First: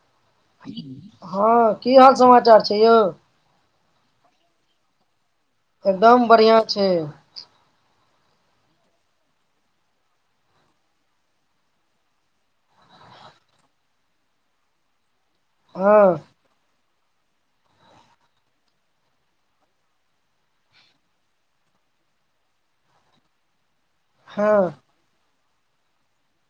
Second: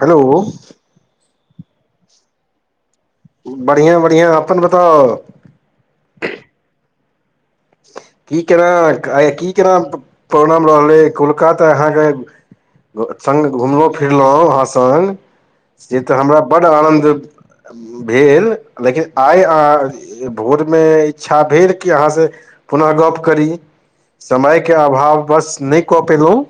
Hello हँ की हाल समाचार छै यो बढ़िआं बढ़िआं अपन बताउ एकदम बढ़ियां छै की केना आ की केना प्रोणाम रहलै कोलकाता अहाँके। संग घुमलहुँ फिरलहुँ अहाँ संग हँ जे तऽ हमरा बड्ड आनन्द भेल लेकिन आइ अ भोरमे इच्छा भेल कि अहाँसँ। पुनः गप्प करी हँ समयके अभाव बस नहि कऽ पयलहुँ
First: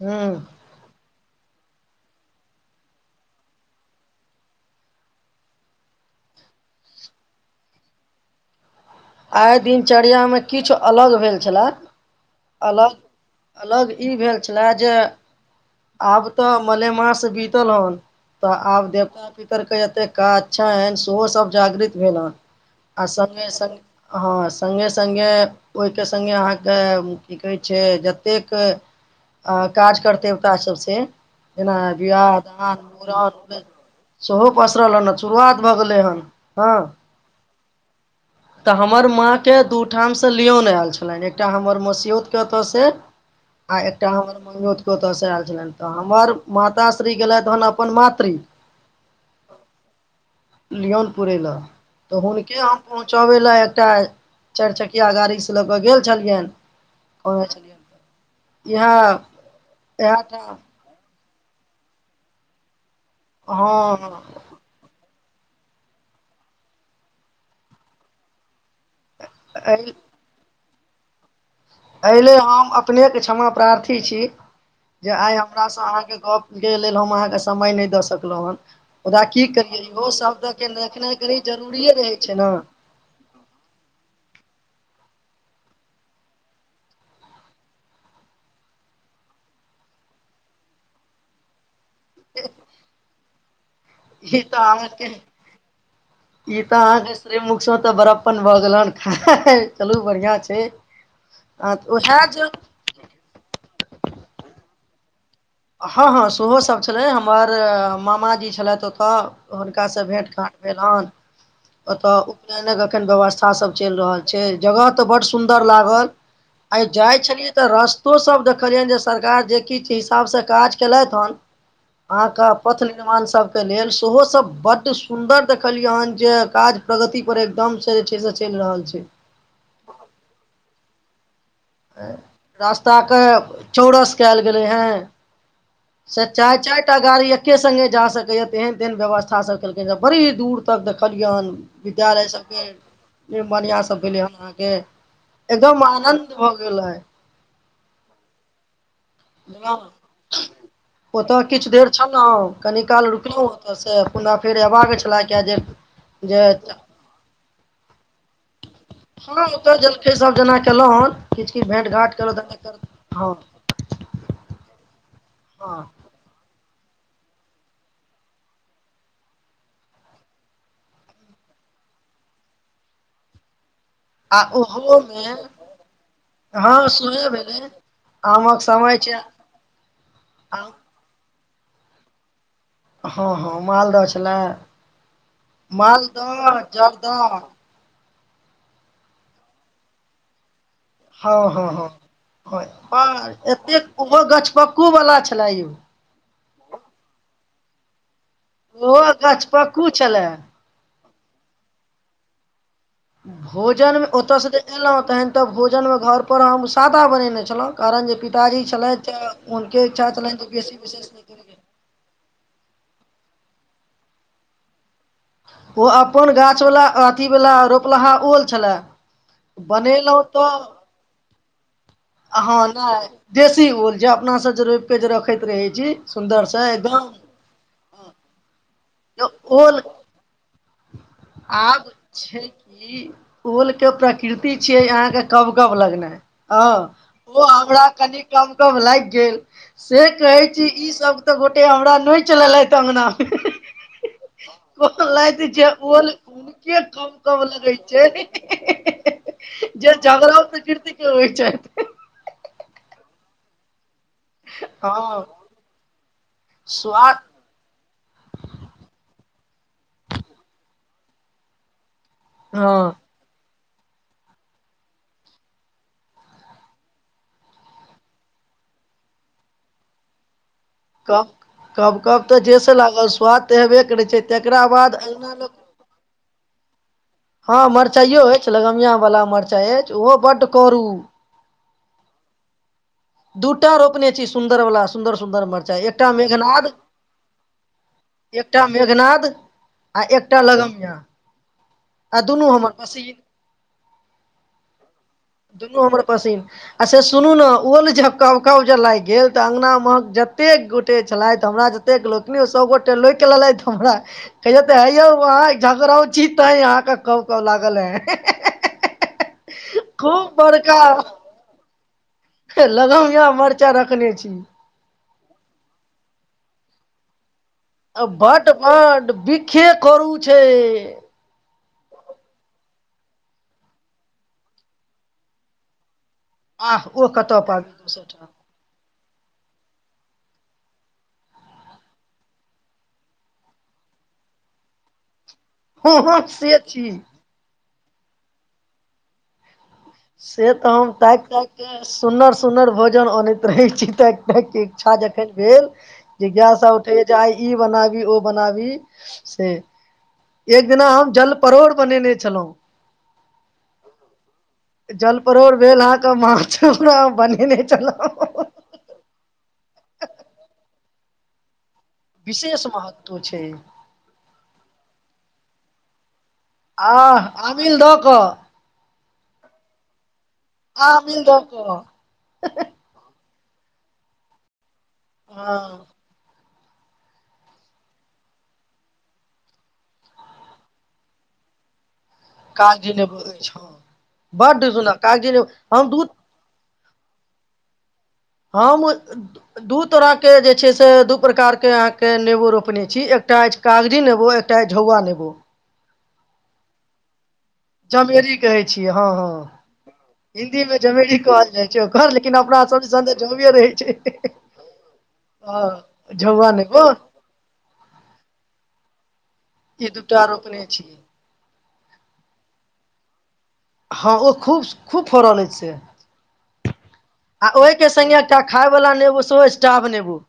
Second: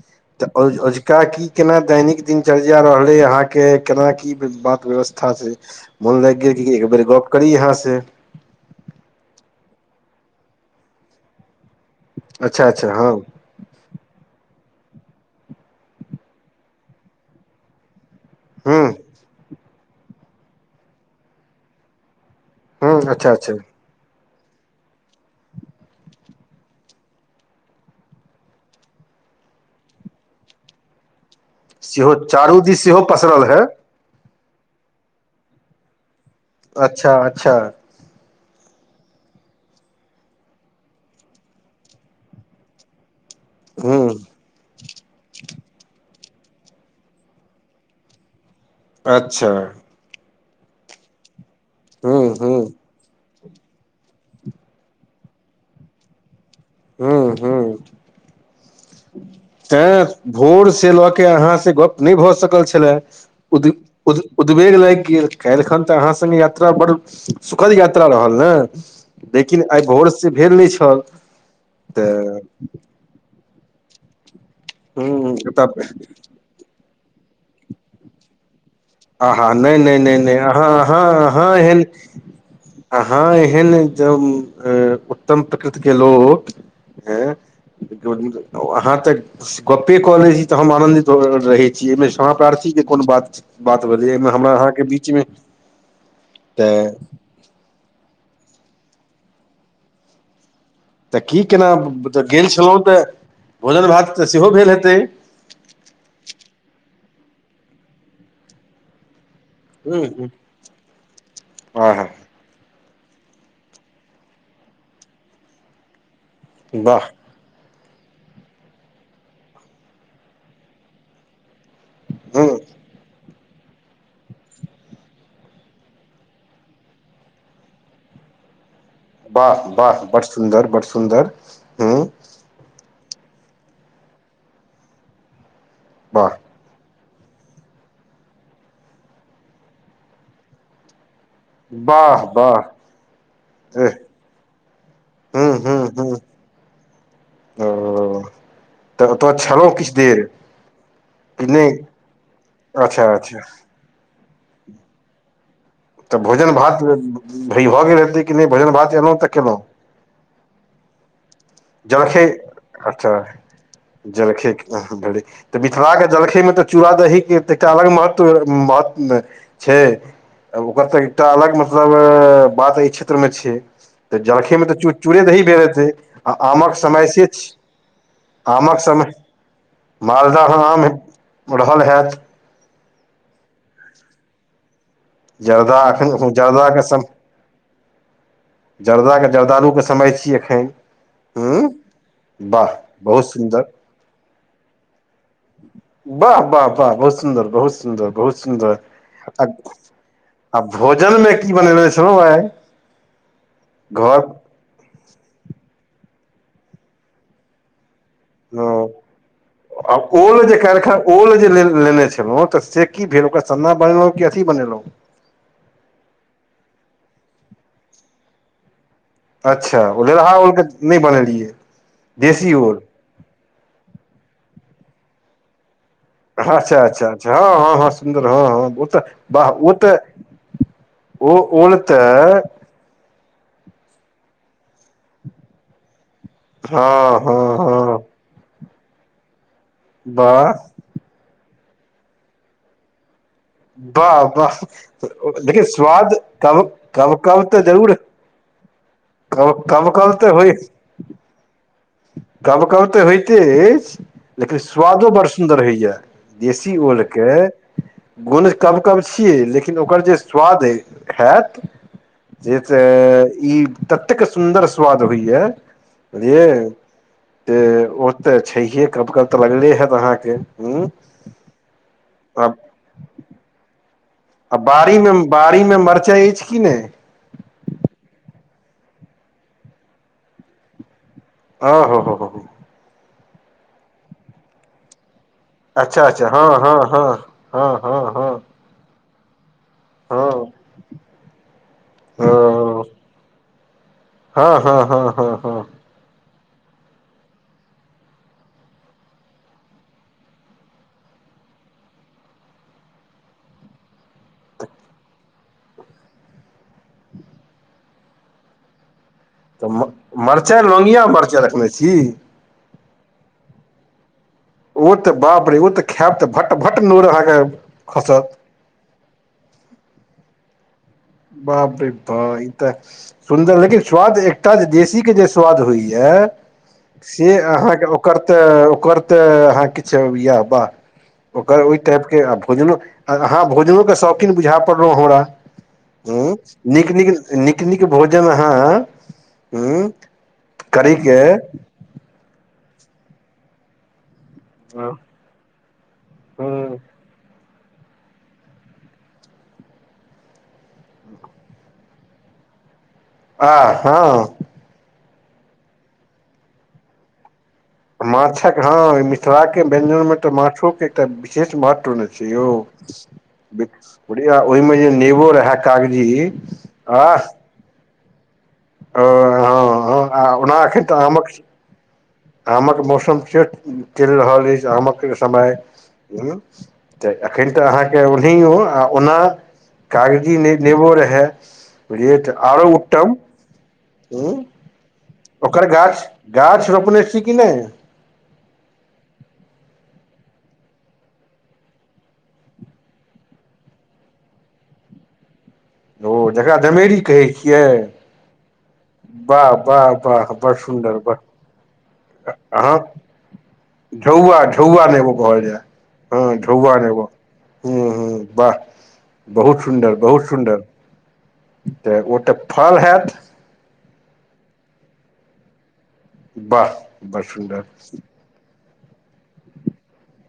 हू तऽ अजुका की केना दैनिक दिनचर्या रहलै अहाँके केना की बात व्यवस्था छै ते मोन लागि गेल कि एक बेेर गप करी अहाँ से आइ दिनचर्यामे किछु अलग भेल छलए अच्छा अच्छा अलग हँ अलग ई भेल छले जे आब तऽ मलेमास बीतल हन तऽ हूँ आब देवता पितरके एतेक का छैन सेहो सभ जागृत भेल ह हूँ आ अच्छा सगे अच्छा स हँ संगे संगे ओहिके संगे अहाँके की कहै छै जतेक आ काज करतेब ता सबसेजेना सेहो बिवाह चारू दिस दान सेहो मुड़न पसरल है उ सेहो पसरल हन शुरुआत भऽ गेलै हन हँ अच्छा अच्छा तऽ हमर माँके दू ठामसँ लियौन आयल छलनि एकटा हमर मसिसियोतके ओतऽसँ [inaudible] आ एकटा हमर ममियोतके ओतयसँ आयल छलनि तऽ हमर माताश्री गेलैथ हेन अपन मातृ अच्छा लियोन पुरय लए हूँ तऽ हूँ हुनके हम पहुँचबै लए एकटा चारि चकिया गाड़ी से लऽ क गेल छलियनि हूँ कह हूँ छलिय इह इहठ ते लऽ के अहाँ से गप नहि भऽ सकल छल उ हँ उद् बेेग लागि गेल कालहिखन तऽ अहाँ संगे यात्रा बड़ सुखद यात्रा रहल ने लेकिन आइ एहि भोर से भेल नहि छल ऐले तऽ हम अपने के क्षमा प्रार्थी छी जे आइ हूँ हमरा तब से अहाँ के गप के लेल हम अहाँके समय नहि दऽ सकलहुँ हेन ओदा की आहा नहि करियए नहि इहो नहि नहि शब्द अहाँ के अहाँ देखनाइ कनी अहाँ एहन जरूरिेए रहै छै ने अहाँ एहन जब उत्तम प्रकृतिके लोक हँ देख अहाँ तऽ गप्पे कऽ ले छी तऽ हम आनंदित रहैत छी मे सह क्षमाप्रार्थी के कोन बात बात बे ई तऽ अहा के ई त तऽ अहा के स मुख तऽ बरफ्पन भऽ गेलन चलू बढ़िया छै तऽ की केना उएह गेल जे छलहुँ तऽ भोजन भात तऽ सेहो भेल हेतै हँ हँ सेहोसभ छलै हमर मामाजी छलैथ ओतय हुनकासँ ह भेँट घाँट भेल हन आहा ओतऽ एखन व्यवस्था सब चलि रहल छै जगह तऽ बड्ड सुन्दर लागल आइ वाह जाइत छलियै तऽ रस्तो सब देखलियनि जे सरकार जे किछ हिसाबसँ काज केलैथ हन अहा के ह पथ निर्माण लेल सेहो सब बड्ड सुन्दर देखलियै हन जे काज प्रगति पर एकदम से जे छै से चलि रहल छै वाह वाह बड्ड सुन्दर बड्ड सुन्दर ह रास्ता के चौरस कयल गेले हें वाह सचाय चाय एकटा गाड़ी एके संगे जा सकै या तेहन तेहन व्यवस्था सब केलकैन जे बड़ी दूर तक देखलियन वाह विद्यालय वाह सबके बनिया एह सब भेले हेन अहाँ के ह ह एकदम ह आनंद भ गेले ओ तऽ ओतऽ छलहुँ किछु देर ओतऽ कि नहि किछु देर छलौ कनि अच्छा काल अच्छा रुकलहु ओ ओतसँ पुनः फेर एबाक छलै किए जे तऽ जे भोजन भात भय भऽ गेल हेतै कि नहि भोजन भात एनो हँ ओतऽ जलखै सब जेना केलहु हन किछु किछ भेट घाट कर हँ जलखै [unintelligible] हँ मिथिला क जलखै मे तऽ चूड़ा दही के एकटा अलग महत्व महत्व छै ओकर तऽ एकटा अलग मतलब बात एहि क्षेत्र मे छै तऽ आ जलखैमे तऽ चू चूड़े ओहोमे दही भेल हेतै आ आमक हँ समय से सेहे छै भेलै आमक समय मालदह आम रहल हेत हँ हँ मालदह छलै जर्दा एखन मालदह जर्दाके सम जारदह जर्दाके जर्दारूके समय छियै एखन हँ हूँ हँ वाह हँ बहुत सुन्दर एते ओ गछपक्कू वाला छलेए यौ वाह वाह वाह बहुत सुन्दर बहुत सुन्दर बहुत सुन्दर ओहो आ गछपक्कू छलए आ भोजन मे की बनेेले छलो आइ भोजनमे घर ओतऽसँ जे एलहुं तहन ते भोजनं घर पर हम सादा बनेने छलौ कारण जे पिताजी ह छलथि हुनके आ इच्छा छलनि ओल जे बेसी कैलखन विशेष नहि ओल जे करी लेने छलहुँ तऽ से की भेल ओकरा सन्ना बनेलहु की अथी बनेलहुँ ओ अपन गाछ वला अथी वला रोपलाहा ओल छले अच्छा ओल रहा उलके नहि बनेेलियए हँ नाय देशी ओल जे अपनासँ जे रोपिके जे रखैत रहै छी सुन्दरसँ अच्छा अच्छा एकदम अच्छा हँ हँ हँ सुन्दर हँ हँ ओ तऽ बाह ओ ओल तऽ ओ ओल आब तऽ छै कि ओलके प्रकृति छिय अह कव कब लगनै ह हँ हँ ओ हमरा हँ कनि कम कम लागि गेल से कहै वाह छी ई सब तऽ गोटे हमरा नौचलेलथि अंगना मे बाह बाह ओ हुनके कवकव तऽ लगै जरूर छै कब कब जे कब तऽ जागराउ होइ प्रकृति च छै कब कब तऽ होइत‌त अइछ लेकिन स्वादो हँ बड़ सुन्दर होइए देशी स्वाद ओलके गुण कब कब छियै लेकिन ओकर जे स्वाद अ हैत जे हँ तऽ ई ततेक सुन्दर स्वाद होइया बुझलियै त ओ तऽ छैहे कब कब तऽ लगले हेत अहाँके हूँ कब कब कब तऽ आब जेैस लागल स्वाद तऽ हेबे करै छै आ तकरा बाद बाड़ी मे अंगना लोक बाड़ी मे मरचाइ अछि कि नहि हँ मरचाइयो अछि लगमिय वला मरचाइ अछि ओहो बड्ड करू अ ह ह ह ह दू टा रोपने छी सुन्दर वाला सुन्दर सुंन्दर मर अच्छा अच्छा हँ हँ हँ हँ हँ हँ एकटा मेघनाद आ हँ एकटा हँ लगमिया आ हँ दुनू हमर पसी हँ हँ हँ हँ हँ दुनू हमर पसीन आ से सुनू ने ओल ज कब कब जे लागि गेल तऽ अंगनामेहक जतेक गोटे छलैथ हमरा ज एक लोकनि सब गोटे लोइक लेलथि हमरा कहेे हे यौ वह झगड़ाउ छी तयहअहाँके कब क लागल है तऽ मरचाइ लौगिआ मरचाइ रखने छी लगमिया मरचा रखने छी ओ तऽ बाप रे ओ तऽ खायब तऽ भट्ट भट्ट नोर अहाँके खसत भट बट बीखे करू छै बाप रे बाह ई तऽ सुन्दर लेकिन स्वाद एकटा जे देशी के जे स्वाद होइया आह ओ से कतऽ पाबी अहाँके दोसर ओकर ठाम तऽ ओकर तऽ अहाँ किछु यए वा ओकर ओहि टाइपके आ भोजनो अहाँ भोजनोके शौकीन बुझा पड़लहुँ हमरा ह हँ से छी नीक नीक नीक नीक भोजन अहा हु से तऽ हम ताकि तायककऽ सुन्दर सुन्दर भोजन अनैत रहैत छी ताकि हूँ छ [unintelligible] एखन भेल जे गायस उठैया जे आइ ई बनाबी ओ बनाबी से एक दिना हम जल परोड़ बनेने छलहुँं आ हँ जल परोर भेल अहाँके माछरो बनेने छलहुँ माछक हँ मिथिला के व्यंजन मे तऽ माछोक के एकटा विशेष महत्व ने छै से यौ विशेष महत्व छै बढ़िया ओहिमे जे नेबो रहै कागजी आ आमिल दऽ कऽ ओ हँ आ ओना एखन तऽ आमिल आमक दऽ कऽ आमक मौसम से चलि रहल अछि आमक समय हँ तऽ एखन तऽ अहाँके ओहि ओना कागजी नेबो रहे हे बुझियै त आरो उत्तम हूं कतेक सुनब ओकर गाछ गाछ रोपने छी कि नहि हँ [unintelligible] दू तरहके जे छै से दू प्रकारके अहाँके नेबो रोपने छी एकटा अछि कागजी नेबो एकटाअछि झौआ नेबो ओ जकरा जमेरी कहै छियै जमेरी कहे छियै हँ हँ वाह वाह वाह बड़ हिन्दी मे सुन्दर बड़ जमेरी कहल जाइ छै ओकर लेकिन अपना अहाँ सब झौआ रहै छै झौआ झौआ नेबो कहलजे हँ झौआ नेबो हँ हँ वाह बहुत ई सुन्दर बहुत दूटा सुन्दर रोपने छी तऽ ओ तऽ फ हैत हँ ओ खूब खूब फरल अछि से वाह बड़ आ सुन्दर ओहिके संगे एकटा खाय वाला नेबो सेहो अछि टाभ नेबो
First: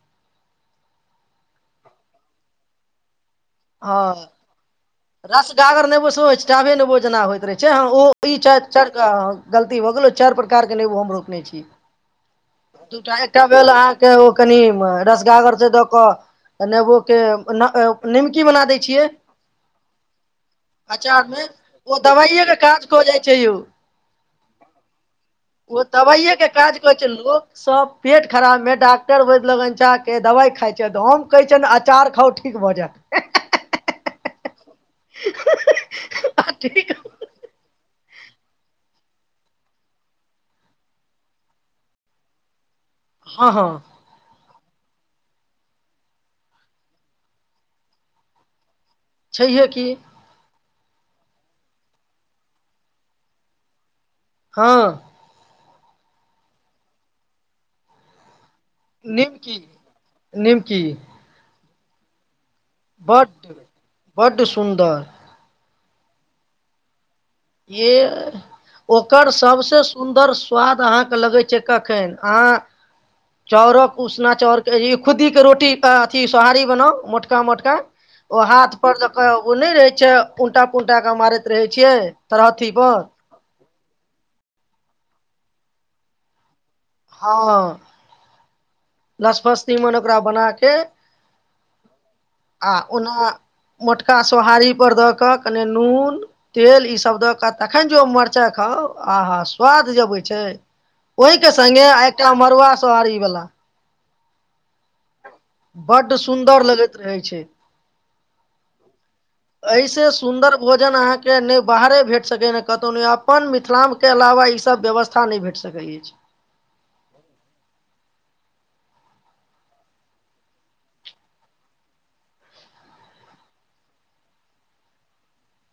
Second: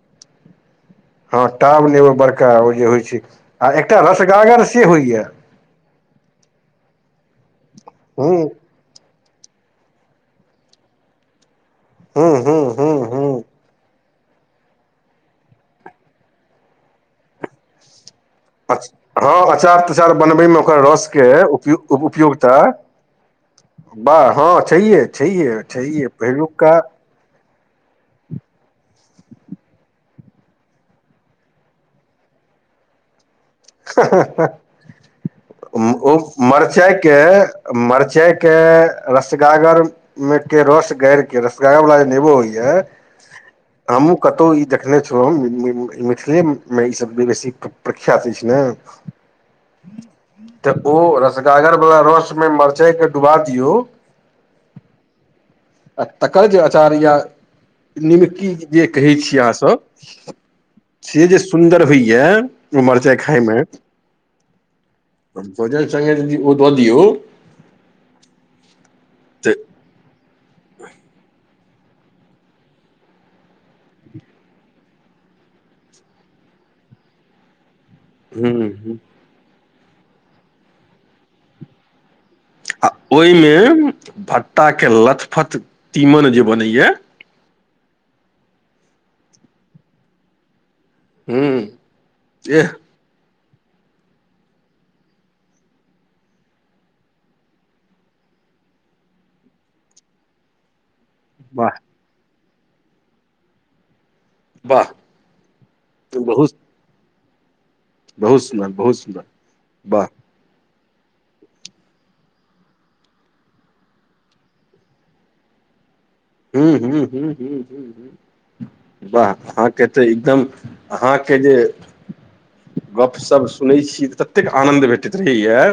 हँ टाभ नेबो बड़का ओ जे होइ छै आ एकटा रसगागर से होइया रसगागर नेबो सेहो होइ छै टाभे नेबो जेना होइत रहै छै हँ ओ हूँ ई छथि चार गलती भऽ गेलो चारि प्रकार के नेबो हम रोपने छी हू हू ह दूटा एकटा भेल अहाँके ओ कनि रसगागर जे दऽ कऽ नेबो के [unintelligible] निमकी बना दै अच छियै हँ अचार तचार बनबैमे ओकर अचार रसके मे उपय ओ दवाइए के उपयोगिता काज कऽ जाइ छै यौ वाह हँ छैेहिये छैेहिये छैेहिये पहिलुकका चलू [unintelligible] सब पेट खराबमे डॉक्टर वैद्य लगनजाके दवाई खाई छैथ तऽ हम कहै छियनि अचार खाउ ठीक भऽ जायत ह ह ह ओ जायत मरचाई ठीक के मरचाई के रसगागर मे के रस गाड़ के रसगागर वला जे नेबो होइ ये हँ हँ हमहू कतहु ई देखने छलहुँ हम मिथिलेमे ईसभ बेसी प्रख्यात अछि ने छैहे की तऽ ओ रसगागर बला रस मे मरचाई के डुबा दियऔ हँ आ तकर जे आचार या निमकी जे कहै छी निमकी अहाँसभ निमकी से जे सुन्दर होइया ओ मरचाइ बड्ड खाईमे बड्ड सुन्दर भोजन संगे ओ यदि दऽ दिऔ ये अ ओकर तऽ सभसे सुन्दर स्वाद अहाँके लगै छैय कखन अहाँ चाउरक उसना चाउर के खुद्दी के रोटी अथी सोहारी बनाउ मोटका मोटका ओ हाथ ह पर जका नहि रहै छैय उलटा पुलटाक मारैत रहे छियै तरहथी आ पर ओहिमे भट्टा के लथपथ तीमन जे बनैया हँ लसफस तिमन ओकरा बनाके हूँ एह आ ओना मोटका सोहारीपर दऽ कऽ कने नून तेल ईसभ दऽ कऽ आ तखन जे ओ मरचाय खाउ आहा स्वाद जे अबैत छैय। ओहिके वाह संगे आ एकटा मड़ुआ सोहारी वला। वाह बड्ड बहुत सुन्दर लगैत रहै छैय। बहुत सुन्दर बहुत सुन्दर। अहिसे वाह सुन्दर भोजन अहाँ के नहि बाहरे भेट सकैया ने कतौ ने अपन मिथिला के अलावा ई सब व्यवस्था नहि भेट सक सकै अछि। हूँ हूँ हूँ हूँ हूँ हूँ वाह अहाँके तऽ एकदम अहाँके जे गपशप सुनै छी ततेक आनन्द भेटैत रहैया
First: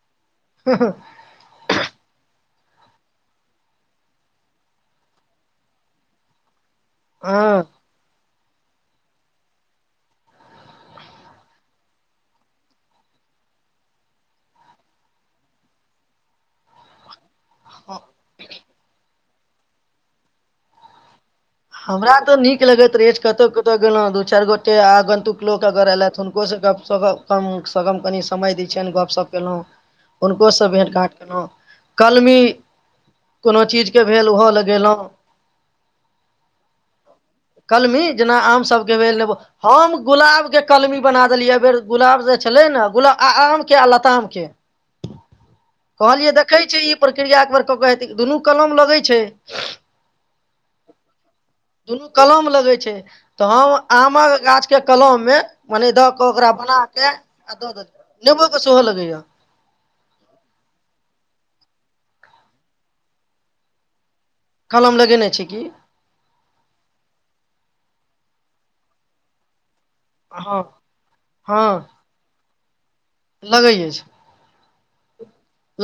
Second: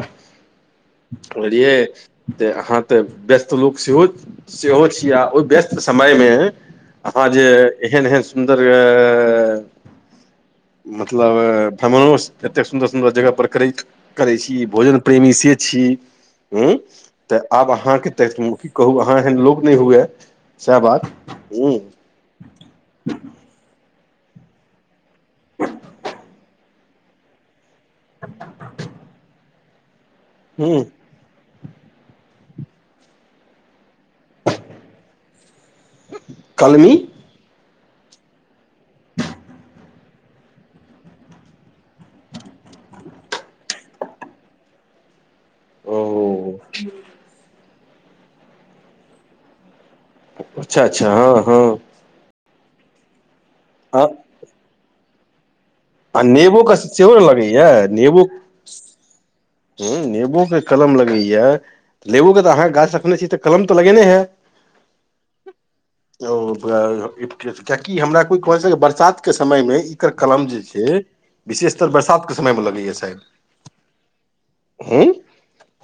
हँ हँ बुझलियै त अहाँ त व्यस्त लोक सेहो सेहो छियै आ व्यस्त समयमें अहाँ जे हँ एहन एहन सुन्दर अ मतलब भ्रमणो एते एतेक सुन्दर सुन्दर जगह पर करैत करै छी भोजन प्रेमी से छी हू। त आब अहाँके त की कहू अहाँ एहन लोक नहि हुए सैह बात हुँ। हमरा त नीक लगैत रहै कतौ कतौ गेलहुँ दू चारि गोटे आंगनतुक लोक अगर एयलथि हुनको से गप शप कम सगम कनि समय दै छियन गपशप केलौ। [inaudible] हुनकोसँ हूँ भेँट घाट केलहुँ। कलमी कोनो चीजके भेल ओहो लगेलहुँ। कलमी कलमी जेना आम सभके भेल एगो हम गुलाबके कलमी बना देलियै एहि बेर गुलाब जे छलै ने गुलाब आमके आ लतामके। [inaudible] कहलियै देखै छियै ई प्रक्रिया एकबर क के हेतै दुनू कलम लगै छैय। अच्छा अच्छा हँ हँ दुनू कलम लगै छैय त हम आ आमक गाछके कलम मे मने द आ क ओकरा नेबोके बनाके सेहो ने आ लगैया द देलियै नेबो के सेहो लगैया। हूँ नेबो के कलम लगैया लेवोके त अहाँ गाछ रखने छी त कलम त लगेने है? कलम लगेने छी की। ओ कियाकि हमरा कोय कह [unintelligible] बरसात के समय मे एकर कलम हँ जे छैय विशेषतर बरसात के समय मे लगैया शायद? लगैए छैय। हूँ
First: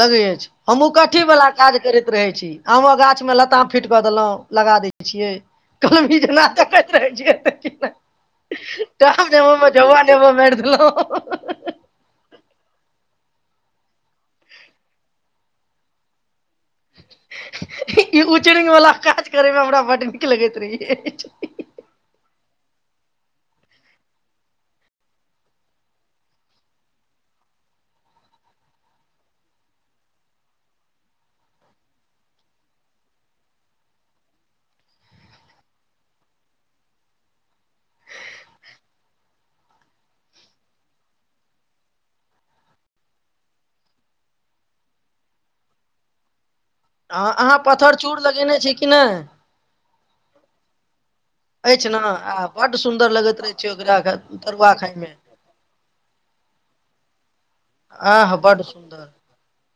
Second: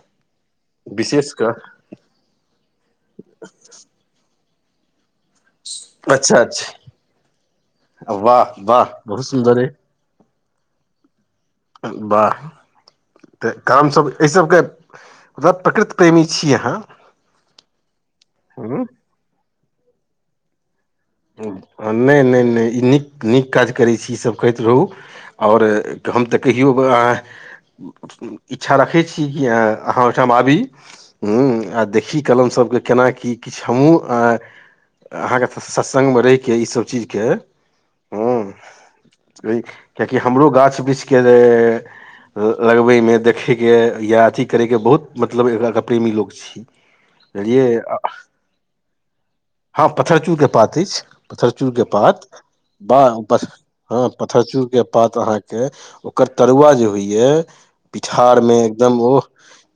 लगै अछि हमहु कथी विशेष वाला कऽ काज करैत रहै छी आमक गाछमे लताम फीट द देलहुँ लगा दै छियै [inaudible] माइर अच्छा अच्छा वाह वाह बहुत सुन्दर देलहु [unintelligible] बाह त काम सब ऐ सबके बहुत प्रकृत प्रेमी छी अहाँ ई उचड़िण हूँ वला काज करे में हमरा बड़ नीक लगैत रहियै अछि नाए नाए नाए ई नीक नीक काज करैत छी ईसभ करैत रहूँ और हम त कहियौ आ इच्छा रखै छि की अहाँ ओहिठा आबी हूँ आ देखी कमल सभ के केना की किछ हम हूँ आ अहाँके सत्संग मे रहिके ईसब चीज के हूँ किया की हमरो गाछ वृक्ष के लगबे मे देखैके या अथी करैके बहुत मतलब एकरा के प्रेमी लोक अछि ह अहाँ पत्थर चूर लगेने छि कि नाए हँ पत्थर चूर के पात अछि पत्थर चूर के अछि ने पात आ बड्ड सुन्दर बाह लगैत रहै छै ओकरा ह पत्थर चूर तरुआ के पात खायमे अहाँ के ओकर तरुआ जे होइए आह पिठार मे बड्ड एकदम सुन्दर ओ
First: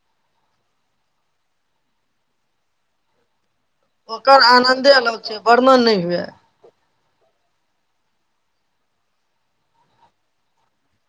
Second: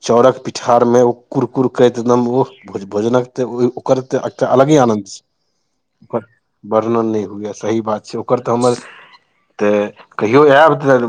चाउरक पिठार मे ओ कुरकुर करैत एकदम ओ भोजनक त ओकर आनंदे अलग छै वर्णन नाए हुए ओकर वर्णन नाए हुए सही बात छै ओकर त हमर त कहियो आयब त